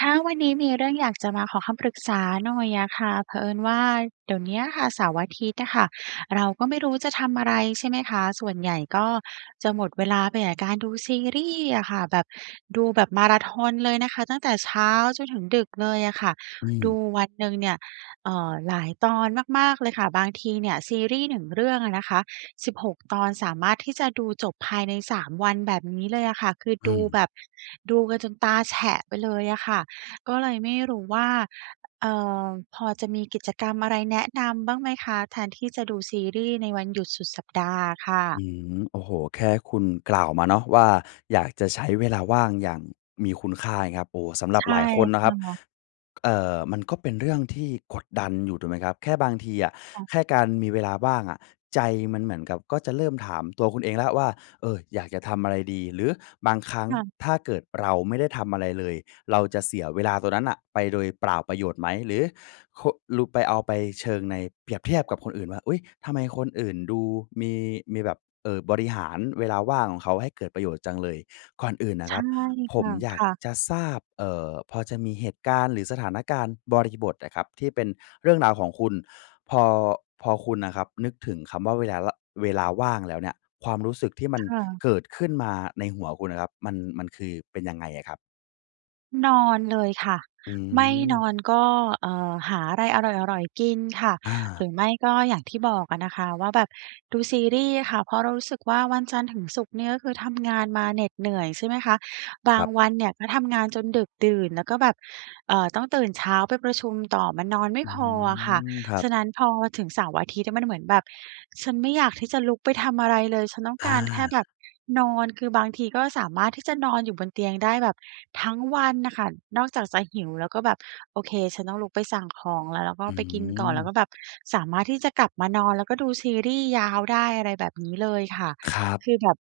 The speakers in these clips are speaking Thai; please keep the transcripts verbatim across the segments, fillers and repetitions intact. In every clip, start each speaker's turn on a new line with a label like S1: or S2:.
S1: คะ วันนี้มีเรื่องอยาก จะมาขอคำปรึกษาหน่อยอะค่ะ เผอิญว่าเดี๋ยวนี้อะค่ะ เสาร์อาทิตย์อะค่ะ เราก็ไม่รู้จะทำอะไร ใช่ไหมคะ ส่วนใหญ่ก็จะหมดเวลาไปอะการดูซีรี่ส์อะค่ะ แบบ ดูแบบ มาราธอนเลยนะคะ ตั้งแต่เช้าจนถึงดึกเลยอะค่ะ
S2: อ
S1: ดู
S2: ืม
S1: วันหนึ่งเนี่ย เอ่อ หลายตอนมาก ๆ เลยค่ะ บางทีเนี่ยซีรี่ส์หนึ่งเรื่องอะนะคะ สิบหก ตอนสามารถที่จะ ดูจบภายใน สาม วันแบบนี้เลยอะค่ะ คือ
S2: อื
S1: ดู
S2: ม
S1: แบบ ดูกันจนตาแฉะไปเลยอะค่ะ ก็เลยไม่รู้ว่า เอ่อ พอจะมีกิจกรรมอะไรแนะนำบ้างไหมคะ? แทนที่จะดูซีรี่ส์ในวัน หยุดสุดสัปดาห์อะค่
S2: อ
S1: ะ
S2: ืม โอ้โฮ แค่คุณกล่าวมาเนาะว่า อยากจะใช้เวลาว่างอย่างมีคุณค่า เงี้ยครับ โอ้ สำหรั
S1: ใช
S2: บ
S1: ่
S2: หลายคนนะ
S1: ค
S2: ครั
S1: ่
S2: บ
S1: ะ
S2: เอ่อ มันก็เป็นเรื่อง ที่กดดันอยู่ ถูกไหมครับ แค่บางทีอะ
S1: ค่ะ
S2: แค่การมีเวลาว่างอะ ใจมันเหมือนกับ ก็จะเริ่มถามตัวคุณเองแล้วครับว่า เออ อยากจะทำอะไรดี? หรือบางครั้ง
S1: ค่ะ
S2: ถ้าเกิดเราไม่ได้ทำอะไรเลย เราจะเสียเวลาตรงนั้นน่ะไปโดยเปล่าประโยชน์ไหม? หรือ ค ล ไป เอาไป เชิงใน เปรียบเทียบกับคนอื่นว่า อุ๊ย ทำไมคนอื่นดูมี มีแบบ เอ่อ บริหารเวลาว่างของเขาให้เกิดประโยชน์จังเลย ก่อนอื่นน่
S1: ใ
S2: ะ
S1: ช
S2: คร
S1: ่
S2: ับ ผ
S1: ค
S2: ม
S1: ่ะ
S2: อย
S1: ค
S2: าก
S1: ่ะ
S2: จะทราบ เอ่อ พอจะมีเหตุการณ์ หรือสถานการณ์บริบทอะครับ ที่เป็นเรื่องราวของคุณ พอ พอคุณอะครับนึกถึงคำว่า เวลาวะ เวลาว่างแล้วเนี่ย ความรู้สึกที่มัน
S1: ค่ะ
S2: เกิดขึ้นมาในหัวคุณอะครับ มัน มันคือเป็นยังไงอะครับ?
S1: นอนเลยค่ะ
S2: อื
S1: ไม่น
S2: ม
S1: อนก็ เอ่อ หาอะไรอร่อย ๆ กินค่ะ
S2: อ
S1: หร
S2: า
S1: ือไม่ก็อย่างที่บอกอะนะคะว่า แบบดูซีรีส์ค่ะ เพราะเรารู้สึกว่า วันจันทร์ถึงศุกร์เนี่ยก็คือทำงานมาเหน็ดเหนื่อยใช่ไหมคะ บ
S2: ค
S1: า
S2: รั
S1: ง
S2: บ
S1: วันเนี่ยก็ทำงานจนดึกดื่นแล้วก็แบบ เอ่อ ต้องตื่นเช้าไปประชุมต่อ มันนอนไม่
S2: อื้อ
S1: พ
S2: ฮ
S1: อ
S2: ื
S1: อะค่ะ
S2: อ ครั
S1: ฉ
S2: บ
S1: ะนั้น พอถึงเสาร์-อาทิตย์อะมันเหมือนแบบ "ฉันไม่อยากที่จะลุกไปทำอะไรเลย ฉันต้อง
S2: อ
S1: การแค่แบ
S2: า
S1: บนอน" คือบางทีก็สามารถที่จะนอนอยู่บนเตียงได้แบบทั้งวันน่ะค่ะ นอกจากจะหิวแล้วก็แบบ "โอเค ฉันต้องลุกไปสั่งของแล้ว" แล้วก็
S2: อื
S1: ไปกินก่อน แล้วก
S2: ม
S1: ็แบบสามารถที่จะกลับมานอน แล้วก็ดูซีรีส์ยาวได้ อะไรแบบนี้เลยค่ะ
S2: ครับ
S1: คือแบบ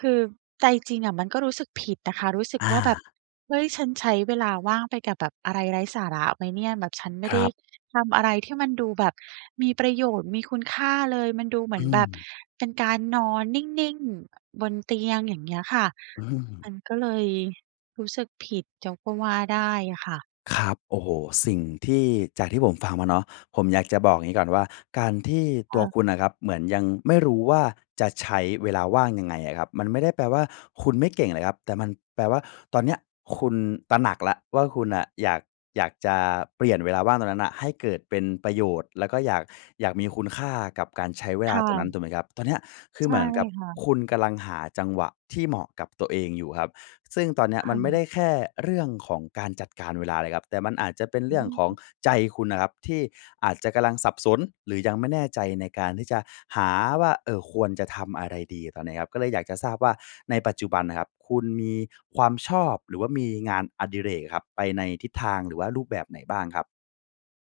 S1: คือใจจริงอะมันก็รู้สึกผิดอะค่ะ รู้สึก
S2: อา
S1: ว่า แบบ "เฮ้ย ฉันใช้เวลาว่างไปกับแบบอะไรไร้สาระไหมเนี่ย?" แบบ "ฉันไม่
S2: ค
S1: ไ
S2: ร
S1: ด้
S2: ับ
S1: ทำอะไรที่มันดูแบบมีประโยชน์ มีคุณค่าเลย" มันดูเหม
S2: อ
S1: ื
S2: ื
S1: อนแบบ
S2: ม
S1: เป็นการนอนนิ่ง ๆ อ บนเตียง อย่างเงี้ยค่ะ
S2: อื
S1: ม
S2: ม
S1: ันก็เลยรู้สึกผิด [unintelligible] ก็ว่าได้อะค่ะ
S2: ครับ โอ้โฮ สิ่งที่ จากที่ผมฟังมาเนาะ ผมอยากจะบอกอย่างงี้ก่อนว่า การที่
S1: ค
S2: ตั
S1: ่
S2: ว
S1: ะ
S2: คุณน่ะครับเหมือนยังไม่รู้ว่า จะใช้เวลาว่างยังไงอะครับ มันไม่ได้แปลว่า คุณไม่เก่งเลยครับ แต่มันแปลว่า ตอนเนี้ยคุณตระหนักแล้วว่า คุณน่ะอยาก อยากจะเปลี่ยนเวลาว่างตรงนั้นน่ะให้เกิดเป็นประโยชน์ แล้วก็อยาก อยากมีคุณค่ากับการใช้เว
S1: ค
S2: ลา
S1: ่
S2: ตรงนั้น
S1: ะ
S2: ถูกไหมครับ? ตอนเนี้ยคื
S1: ใ
S2: อ
S1: ช
S2: เห
S1: ่
S2: มือนกับ
S1: ค่ะ
S2: คุณกำลังหาจังหวะที่เหมาะกับตัวเองอยู่ครับ ซึ่งตอนเนี้ย
S1: ค
S2: มั
S1: ่
S2: นไม่ได
S1: ะ
S2: ้แค่เรื่องของการจัดการเวลาเลยครับ แต่มันอาจจะเป็นเ
S1: อ
S2: รื่องของ
S1: ืม
S2: ใจคุณน่ะครับ ที่อาจจะกำลังสับสนหรือยังไม่แน่ใจในการที่จะหาว่า เอ่อ ควรจะทำอะไรดีตอนนี้ครับ ก็เลยอยากจะทราบว่า ในปัจจุบันน่ะครับคุณมีความชอบ หรือว่ามีงานอดิเรกอะครับไปในทิศทางหรือว่ารูปแบบไหนบ้างครับ?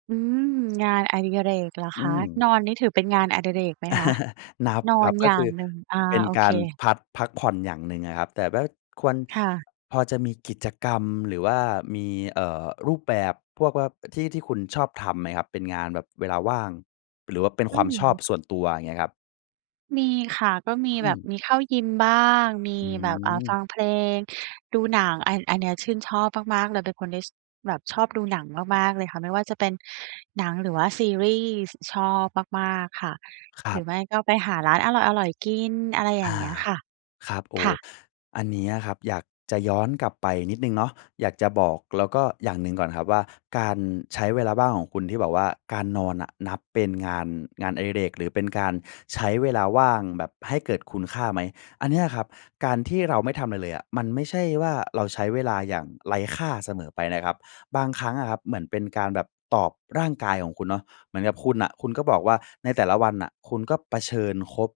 S1: อืม งานอดิเรกเหรอ
S2: อื
S1: คะ
S2: ม
S1: นอนนี่ถือเป็นงานอดิเรกไหมคะ?
S2: นับ
S1: นอ
S2: คร
S1: น
S2: ับ ก
S1: อย
S2: ็
S1: ่า
S2: คื
S1: ง
S2: อ
S1: หนึ่ง อ่า
S2: เป็น
S1: โอ
S2: ก
S1: เค
S2: ารพัด พักผ่อนอย่างหนึ่งอะครับ แต่ว่าควร
S1: ค่ะ
S2: พอจะมีกิจกรรม หรือว่ามี เอ่อ รูปแบบพวกว่า ที่ ที่คุณชอบทำไหมครับ? เป็นงานแบบเวลาว่าง หรือว่าเป็น
S1: อ
S2: ค
S1: ื
S2: วามชอบ
S1: ม
S2: ส่วนตัวเงี้ยครับ
S1: มีค่ะ ก็มี
S2: อื
S1: แบบ
S2: ม
S1: มีเข้ายิมบ้าง มี
S2: อื
S1: แบบ อ่า ฟั
S2: ม
S1: งเพลง ดูหนัง อัน อันนี้ชื่นชอบมาก ๆ เลยเป็นคนที่ ช แบบชอบดูหนังมาก ๆ เลยค่ะ ไม่ว่าจะเป็นหนัง หรือว่าซีรีส์ชอบมาก ๆ ค่ะ
S2: คร
S1: หร
S2: ั
S1: ื
S2: บ
S1: อไม่ก็ไปหาร้านอร่อย ๆ กิน อะไรอย
S2: อ
S1: ่าง
S2: า
S1: เงี้ยค่ะ
S2: ครับ โอ้
S1: ค่ะ
S2: อันนี้อะครับ อยากจะย้อนกลับไปนิดหนึ่งเนาะ อยากจะบอก แล้วก็ อย่างหนึ่งก่อนครับว่า การใช้เวลาว่างของคุณที่แบบว่า การนอนน่ะนับเป็นงาน งานอดิเรก หรือเป็นการใช้เวลาว่างแบบให้เกิดคุณค่าไหม อันเนี้ยอะครับ การที่เราไม่ทำอะไรเลยอะ มันไม่ใช่ว่าเราใช้เวลาอย่างไร้ค่าเสมอไปนะครับ บางครั้งอะครับเหมือนเป็นการแบบตอบร่างกายของคุณเนาะ เหมือนกับคุณน่ะ คุณก็บอกว่า ในแต่ละวันน่ะ คุณก็เผชิญคบ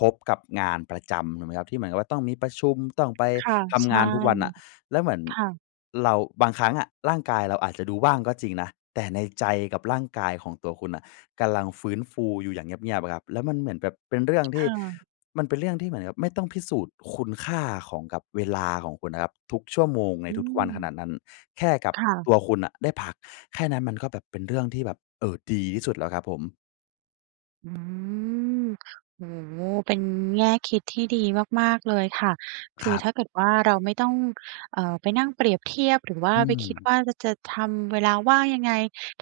S2: พบกับงานประจำถูกไหมครับ? ที่เหมือนกับว่าต้องมีประชุม ต้องไป
S1: ค่ะ
S2: ท
S1: ใช
S2: ำง
S1: ่
S2: านทุกวันน่ะ แล้วเหมือน
S1: ค่ะ
S2: เราบางครั้งอะ ร่างกายเราอาจจะดูว่างก็จริงนะ แต่ในใจกับร่างกายของตัวคุณน่ะกำลังฟื้นฟูอยู่อย่างเงียบ ๆ ครับ แล้วมันเหมือนแบบเป็นเรื่องที่
S1: เออ
S2: มันเป็นเรื่องที่เหมือนกับไม่ต้องพิสูจน์คุณค่าของ กับเวลาของคุณนะครับ ทุกชั่วโมงใน
S1: อื
S2: ทุก ๆ วันขน
S1: ม
S2: าดนั้น แค่กับ
S1: ค่ะ
S2: ตัวคุณน่ะได้พักแค่นั้น มันก็แบบเป็นเรื่องที่แบบ เอ่อ ดีที่สุดแล้วครับผม
S1: อื้อฮือ โอ้โฮ เป็นแง่คิดที่ดีมาก ๆ เลยค่ะ ค
S2: ค
S1: ื
S2: ร
S1: อ
S2: ับ
S1: ถ้าเกิดว่าเราไม่ต้อง เอ่อ ไปนั่งเปรียบเทียบหรือว่า
S2: อื
S1: ไปคิด
S2: ม
S1: ว่า เราจะทำเวลาว่างยังไง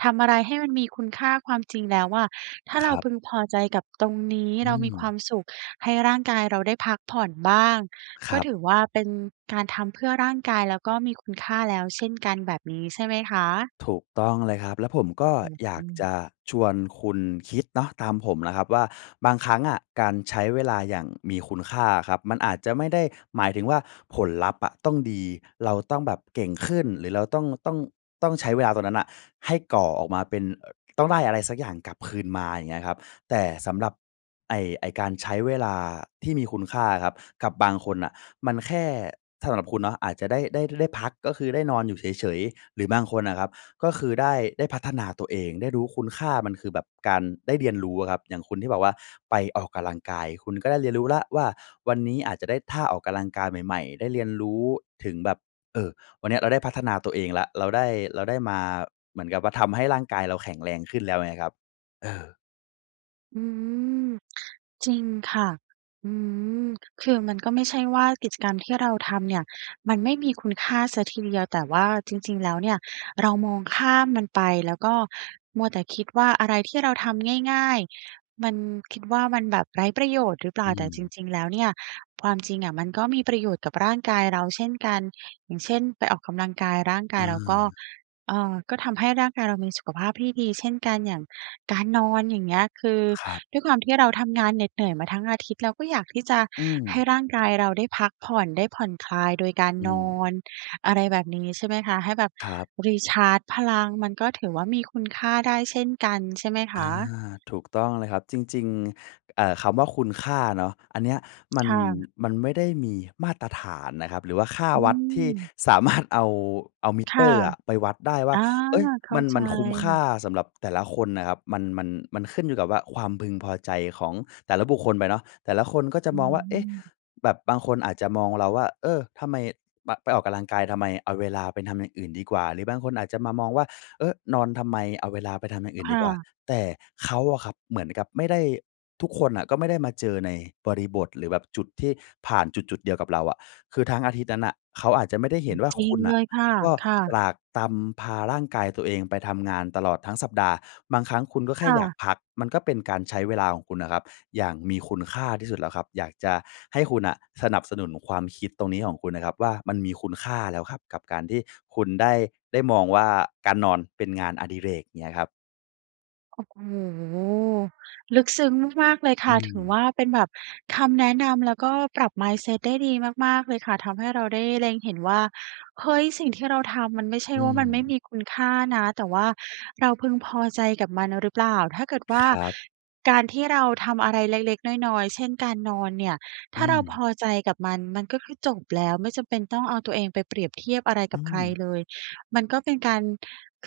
S1: ทำอะไรให้มันมีคุณค่า ความจริงแล้วอะ ถ้า
S2: ค
S1: เรา
S2: รับ
S1: พึงพอใจกับตรงนี้
S2: อื
S1: เรามีคว
S2: ม
S1: ามสุขให้ร่างกายเราได้พักผ่อนบ้าง
S2: ค
S1: ก
S2: ร
S1: ็
S2: ับ
S1: ถือว่าเป็นการทำเพื่อร่างกาย แล้วก็มีคุณค่าแล้วเช่นกัน แบบนี้ใช่ไหมคะ?
S2: ถูกต้องเลยครับ แล้วผม
S1: โอ
S2: ก
S1: ้โ
S2: ็
S1: ฮ
S2: อย
S1: อ
S2: า
S1: ื
S2: กจ
S1: ม
S2: ะชวนคุณคิดเนาะ ตามผมนะครับว่า บางครั้งอะการใช้เวลาอย่างมีคุณค่าอะครับ มันอาจจะไม่ได้หมายถึงว่า ผลลัพธ์อะต้องดี เราต้องแบบเก่งขึ้น หรือเราต้อง ต้อง ต้องใช้เวลาตรงนั้นน่ะ ให้ก่อออกมาเป็น อ ต้องได้อะไรสักอย่างกลับคืนมา อย่างเงี้ยครับ แต่สำหรับ ไอ้ ไอ้การใช้เวลาที่มีคุณค่าครับ กับบางคนน่ะมันแค่ สำหรับคุณเนาะอาจจะได้ ได้ ได้พัก ก็คือได้นอนอยู่เฉย ๆ หรือบางคนน่ะครับ ก็คือได้ ได้พัฒนาตัวเอง ได้รู้คุณค่ามันคือแบบการได้เรียนรู้อะครับ อย่างคนที่บอกว่าไปออกกะลังกาย คุณก็ได้เรียนรู้แล้วว่า วันนี้อาจจะได้ท่าออกกะลังกาย ใหม่ ๆ ได้เรียนรู้ถึงแบบ เอ่อ วันเนี้ยเราได้พัฒนาตัวเองแล้ว เราได้ เราได้มาเหมือนกับว่า ทำให้ร่างกายเราแข็งแรงขึ้นแล้วไงครับ เออ
S1: อืม จริงค่ะ อืม คือมันก็ไม่ใช่ว่ากิจกรรมที่เราทำเนี่ย มันไม่มีคุณค่าเสียทีเดียว แต่ว่าจริง ๆ แล้วเนี่ยเรามองข้ามมันไป แล้วก็มัวแต่คิดว่าอะไรที่เราทำง่าย ๆ มัน คิดว่ามันแบบไร้ประโยชน์หรือเปล
S2: อ
S1: ่า
S2: ื
S1: แต่จ
S2: ม
S1: ริง ๆ แล้วเนี่ย ความจริงอะมันก็มีประโยชน์กับร่างกายเราเช่นกัน อย่างเช่น ไปออกกำลังกาย ร่างก
S2: อ
S1: ายเราก็
S2: า
S1: เอ่อ ก็ทำให้ร่างกายเรามีสุขภาพที่ดีเช่นกัน อย่างการนอน อย่างเงี้ย คือ
S2: ครับ
S1: ด้วยความที่เราทำงานเหน็ดเหนื่อยมาทั้งอาทิตย์ เราก็อยากที่จะ
S2: อื
S1: ให้
S2: ม
S1: ร่างกายเราได้พักผ่อน ได้ผ่อนคลายโดยการ
S2: อื
S1: นอ
S2: ม
S1: น อะไรแบบนี้ ใช่ไหมคะ ให้แบบ
S2: ครับ
S1: รีชาร์จพลัง มันก็ถือว่ามีคุณค่าได้เช่นกัน ใช่ไหมค
S2: อา
S1: ะ?
S2: ถูกต้องเลยครับ จริง ๆ เอ่อ คำว่าคุณค่าเนาะ อันเนี้ยมัน
S1: ค่ะ
S2: มันไม่ได้มีมาตรฐานนะครับ หรือว่าค่า
S1: อื
S2: วัดที่
S1: ม
S2: สา มารถ เอา เอามิ
S1: ค
S2: เต
S1: ่ะ
S2: อร์อะไปวัดได้ว
S1: อ
S2: ่า
S1: า
S2: เอ๊ย!
S1: เข้
S2: ม
S1: า
S2: ัน
S1: ใ
S2: มันคุ้มค่า
S1: จ
S2: สำหรับแต่ละคนอะครับ มัน มัน มันขึ้นอยู่กับว่า ความพึงพอใจของแต่ละบุคคลไปเนาะ แต่ละคนก็จะ
S1: อื
S2: มองว่า เอ๊ะ!
S1: ม
S2: แบบบางคนอาจจะมองเราว่า เออ ทำไมปะ ไปออกกำลังกายทำไม? เอาเวลาไปทำอย่างอื่นดีกว่า หรือบางคนอาจจะมามองว่า เอ๊อ นอนทำไม? เอาเวลาไปทำอย่างอื่
S1: ค
S2: นดี
S1: ่
S2: กว่า
S1: ะ
S2: แต่เขาอะครับเหมือนกับไม่ได้ ทุกคนอะก็ไม่ได้มาเจอในบริบท หรือแบบจุดที่ผ่านจุด ๆ เดียวกับเราอะ คือทั้งอาทิตย์นั้นน่ะ เขาอาจจะไม่ได้เห็นว่า
S1: จริ
S2: คุ
S1: ง
S2: ณน
S1: เ
S2: ่
S1: ล
S2: ะ
S1: ยค่ะ
S2: ก็
S1: ค่ะ
S2: ตรากตรำพาร่างกายตัวเองไปทำงานตลอดทั้งสัปดาห์ บางครั้งคุณก็แค
S1: ค
S2: ่
S1: ่
S2: อยา
S1: ะ
S2: กพัก มันก็เป็นการใช้เวลาของคุณอะครับ อย่างมีคุณค่าที่สุดแล้วครับ อยากจะให้คุณน่ะสนับสนุนความคิดตรงนี้ของคุณอะครับว่า มันมีคุณค่าแล้วครับ กับการที่คุณได้ ได้มองว่า การนอนเป็นงานอดิเรก เงี้ยครับ
S1: โอ้โฮ ลึกซึ้งมาก ๆ เลยค
S2: อื
S1: ่ะ ถือว
S2: ม
S1: ่า เป็นแบบคำแนะนำแล้วก็ปรับ Mindset ได้ดีมาก ๆ เลยค่ะทำให้เราได้เล็งเห็นว่า เฮ้ย สิ่งที่เราทำมันไม่ใช่
S2: อื
S1: ว่า มันไม่
S2: ม
S1: มีคุณค่านะ แต่ว่าเราพึงพอใจกับมันหรือเปล่า ถ้าเกิดว่
S2: ค
S1: า
S2: รับ
S1: การที่เราทำอะไรเล็ก ๆ น้อย ๆ เช่น การนอนเนี่ย
S2: อ
S1: ถ
S2: ื
S1: ้าเราพ
S2: ม
S1: อใจกับมัน มันก็คือจบแล้วไม่จำเป็นต้องเอาตัวเองไปเปรียบเทียบอะไร
S2: อ
S1: ก
S2: ื
S1: ับใคร
S2: ม
S1: เลย มันก็เป็นการ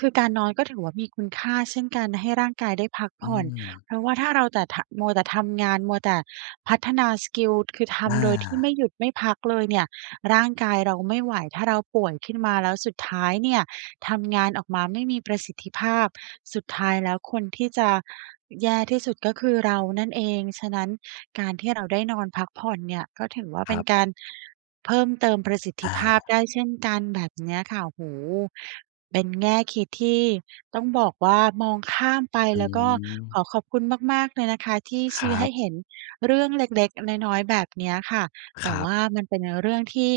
S1: คือการนอนก็ถือว่า มีคุณค่าเช่นกัน ให้ร่างกายได้พักผ
S2: อื
S1: ่อน
S2: ม
S1: เพราะว่าถ้าเราแต่ ถ มัวแต่ทำงาน มัวแต่พัฒนาสกิล คือ ท
S2: อา
S1: ำโดยที่ไม่หยุดไม่พักเลยเนี่ยร่างกายเราไม่ไหว ถ้าเราป่วยขึ้นมาแล้วสุดท้ายเนี่ยทำงานออกมาไม่มีประสิทธิภาพ สุดท้ายแล้วคนที่จะแย่ที่สุดก็คือเรานั่นเอง ฉะนั้นการที่เราได้นอนพักผ่อนเนี่ย ก็ถือว่า
S2: ค
S1: เป
S2: ร
S1: ็
S2: ั
S1: น
S2: บ
S1: การเพิ่มเติมประสิทธ
S2: อ
S1: ิภาพ
S2: า
S1: ได้เช่นกัน แบบเนี้ยค่ะ โอ้โฮ เป็นแง่คิดที่ต้องบอกว่า มองข้ามไป
S2: อื
S1: แล้วก็ข
S2: ม
S1: อขอบคุณมาก ๆ เลยนะคะที่ช
S2: ค
S1: ี
S2: ร
S1: ้
S2: ั
S1: ให้
S2: บ
S1: เห็นเรื่องเล็ก ๆ น้อย ๆ แบบเนี้ยค่ะ แต
S2: ค
S1: ่
S2: รั
S1: ว
S2: บ
S1: ่ามันเป็นเรื่องที่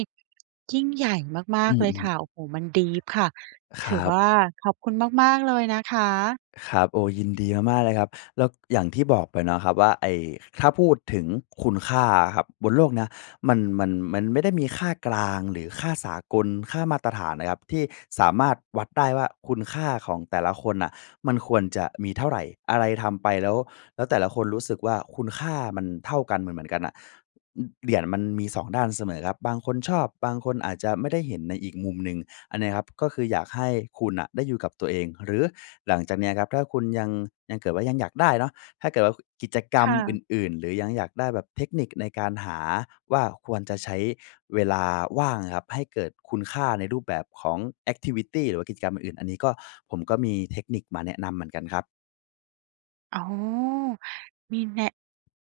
S1: ยิ่งใหญ่มา
S2: อื
S1: ก ๆ เ
S2: อ
S1: ล
S2: อื
S1: ย
S2: อฮึ
S1: ค่ะ โอ้โฮ มัน ดีป ค่ะ
S2: ค
S1: ถ
S2: ร
S1: ื
S2: ั
S1: อว
S2: บ
S1: ่า ขอบคุณมาก ๆ เลยนะคะ
S2: ครับ โอ้ ยิน ดีมาก ๆ เลยครับ แล้วอย่างที่บอกไปเนาะครับว่า ไอ้ ถ้าพูดถึงคุณค่าอะครับบนโลกนะ มัน มัน มันไม่ได้มีค่ากลาง หรือค่าสากล ค่ามาตรฐานนะครับที่สามารถวัดได้ว่า คุณค่าของแต่ละคนน่ะมันควรจะมีเท่าไร อะไรทำไปแล้ว แล้วแต่ละคนรู้สึกว่าคุณค่ามันเท่ากัน เหมือน ๆ กันน่ะ อ เหรียญมันมี สอง ด้านเสมอครับ บางคนชอบ บางคนอาจจะไม่ได้เห็นในอีกมุมหนึ่ง อันเนี้ยครับก็คืออยากให้คุณน่ะได้อยู่กับตัวเอง หรือหลังจากเนี้ยครับ ถ้าคุณยัง ยัง เกิดว่ายังอยากได้เนาะ ถ้าเกิด ว กิจกร
S1: ค
S2: รม
S1: ่
S2: อ
S1: ะ
S2: ื่น ๆ หรือยังอยากได้แบบ เทคนิกในการหาว่า ควรจะใช้เวลาว่างอะครับให้เกิดคุณค่าในรูปแบบของ แอกทิวิตี หรือว่ากิจกรรมอื่น อันนี้ก็ ผมก็มี เทคนิกมาแนะนำเหมือนกันครับ
S1: โอ้! มีแน่ะ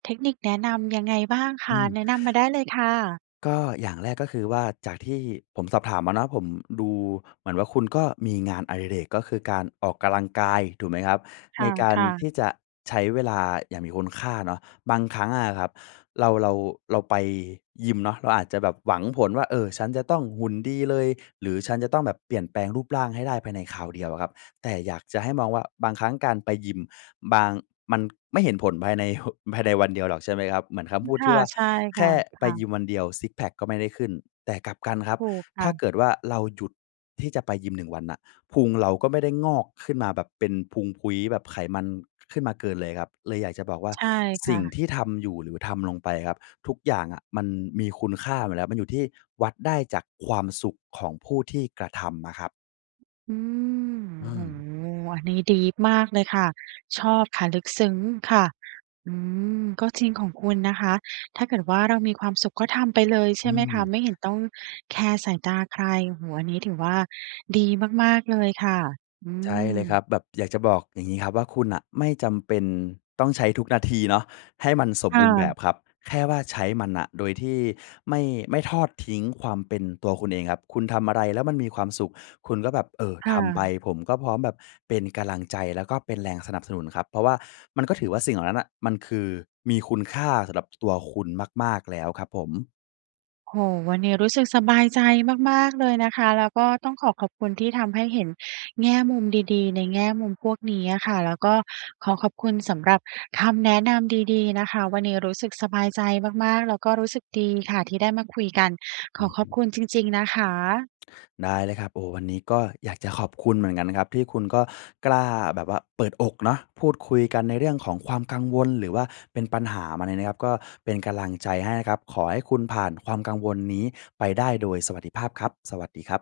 S1: เทคนิคแนะนำยังไงบ้างค
S2: อื
S1: ะ?
S2: ม
S1: แนะนำมาได้เลยค่ะ
S2: ก็อย่างแรกก็คือว่า จากที่ผมสอบถามมาเนาะ ผม ดูเหมือนว่า คุณก็มีงานอดิเรกก็คือการออกกำลังกายถูกไหมครับ
S1: ค
S2: ในการ
S1: ่ะ
S2: ท
S1: ๆ
S2: ี่จะใช้เวลาอย่างมีคุณค่าเนาะ บางครั้งอะครับ เรา เรา เราไปยิมเนาะ เราอาจจะแบบหวังผลว่า เออ ฉันจะต้องหุ่นดีเลย หรือฉันจะต้องแบบเปลี่ยนแปลงรูปร่างให้ได้ภายในคราวเดียวอะครับ แต่อยากจะให้มองว่า บางครั้งการไปยิม บาง มันไม่เห็นผลภายใน ฮ ภายในวันเดียวหรอกใช่ไหมครับ เหมือนคำพูด
S1: ค
S2: ท
S1: ่
S2: ี
S1: ะ
S2: ่ว่า
S1: ใช่
S2: "แ
S1: ค
S2: ค
S1: ่ะ
S2: ่
S1: ค
S2: ไป
S1: ่
S2: ย
S1: ะ
S2: ิมวันเดียว ซิกซ์แพ็กก็ไม่ได้ขึ้น" แต่กลับกันครับ
S1: ถูกค
S2: ถ
S1: ่
S2: ้า
S1: ะ
S2: เกิดว่า เราหยุดที่จะไปยิมหนึ่งวันน่ะพุงเราก็ไม่ได้งอกขึ้นมาแบบเป็นพุงพุ้ยแบบไขมัน ข ขึ้นมาเกินเลยครับ เลยอยากจะบอกว่า
S1: ใช่ค
S2: "ส
S1: ่
S2: ิ่ง
S1: ะ
S2: ที่ทำอยู่หรือทำลงไปครับ ทุกอย่างอะมันมีคุณค่าหมดแหละ มันอยู่ที่ วัดได้จากความสุขของผู้ที่กระทำอะครับ"
S1: อือ
S2: อื
S1: โอ้
S2: ม
S1: โฮ! อันนี้ ดีป มากเลยค่ะ ชอบค่ะ ลึกซึ้งค่ะ อืม ก็จริงของคุณนะคะ ถ้าเกิดว่า เรามีความสุขก็ทำไปเลยใช
S2: อ
S1: ่
S2: ื
S1: ไหมค
S2: ม
S1: ะ ไม่เห็นต้องแคร์สายตาใคร โอ้โฮ! อันนี้ถือว่าดีมาก ๆ เลยค่ะ อื
S2: ใช่เลยค
S1: ม
S2: รับ แบบอยากจะบอกอย่างงี้ครับว่า "คุณน่ะไม่จำเป็นต้องใช้ทุกนาทีเนาะให้มันสม
S1: ค่
S2: บูรณ์แบ
S1: ะ
S2: บครับ" แค่ว่า ใช้มันน่ะโดยที่ไม่ ไม่ทอดทิ้งความเป็นตัวคุณเองครับ คุณทำอะไรแล้วมันมีความสุข คุณก็แบบ เออ
S1: ค่
S2: ทำไป
S1: ะ
S2: ผมก็พร้อมแบบเป็นกำลังใจแล้วก็เป็นแรงสนับสนุนครับ เพราะว่ามันก็ถือว่า สิ่งเหล่านั้นน่ะมันคือ มีคุณค่าสำหรับ ตัวคุณมาก ๆ แล้วครับผม
S1: โอ้โฮ! วันเนี้ยรู้สึกสบายใจมาก ๆ เลยนะคะ แล้วก็ต้องขอขอบคุณที่ทำให้เห็นแง่มุมดี ๆ ในแง่มุมพวกนี้อะค่ะ แล้วก็ขอขอบคุณสำหรับคำแนะนำดี ๆ นะคะ วันนี้รู้สึกสบายใจมาก ๆ แล้วก็รู้สึกดีค่ะที่ได้มาคุยกัน ข
S2: อื
S1: อ
S2: อ
S1: ข
S2: ฮ
S1: อบ
S2: ึ
S1: คุณจริง ๆ นะคะ
S2: ได้เลยครับ โอ้ วันนี้ก็อยากจะขอบคุณเหมือนกันนะครับที่คุณก็กล้าแบบว่าเปิดอกเนาะ พูดคุยกันในเรื่องของความกังวลหรือว่าเป็นปัญหามาเนี่ยนะครับ ก็เป็นกำลังใจให้นะครับ ขอให้คุณผ่านความกังวลนี้ไปได้โดยสวัสดิภาพครับ สวัสดีครับ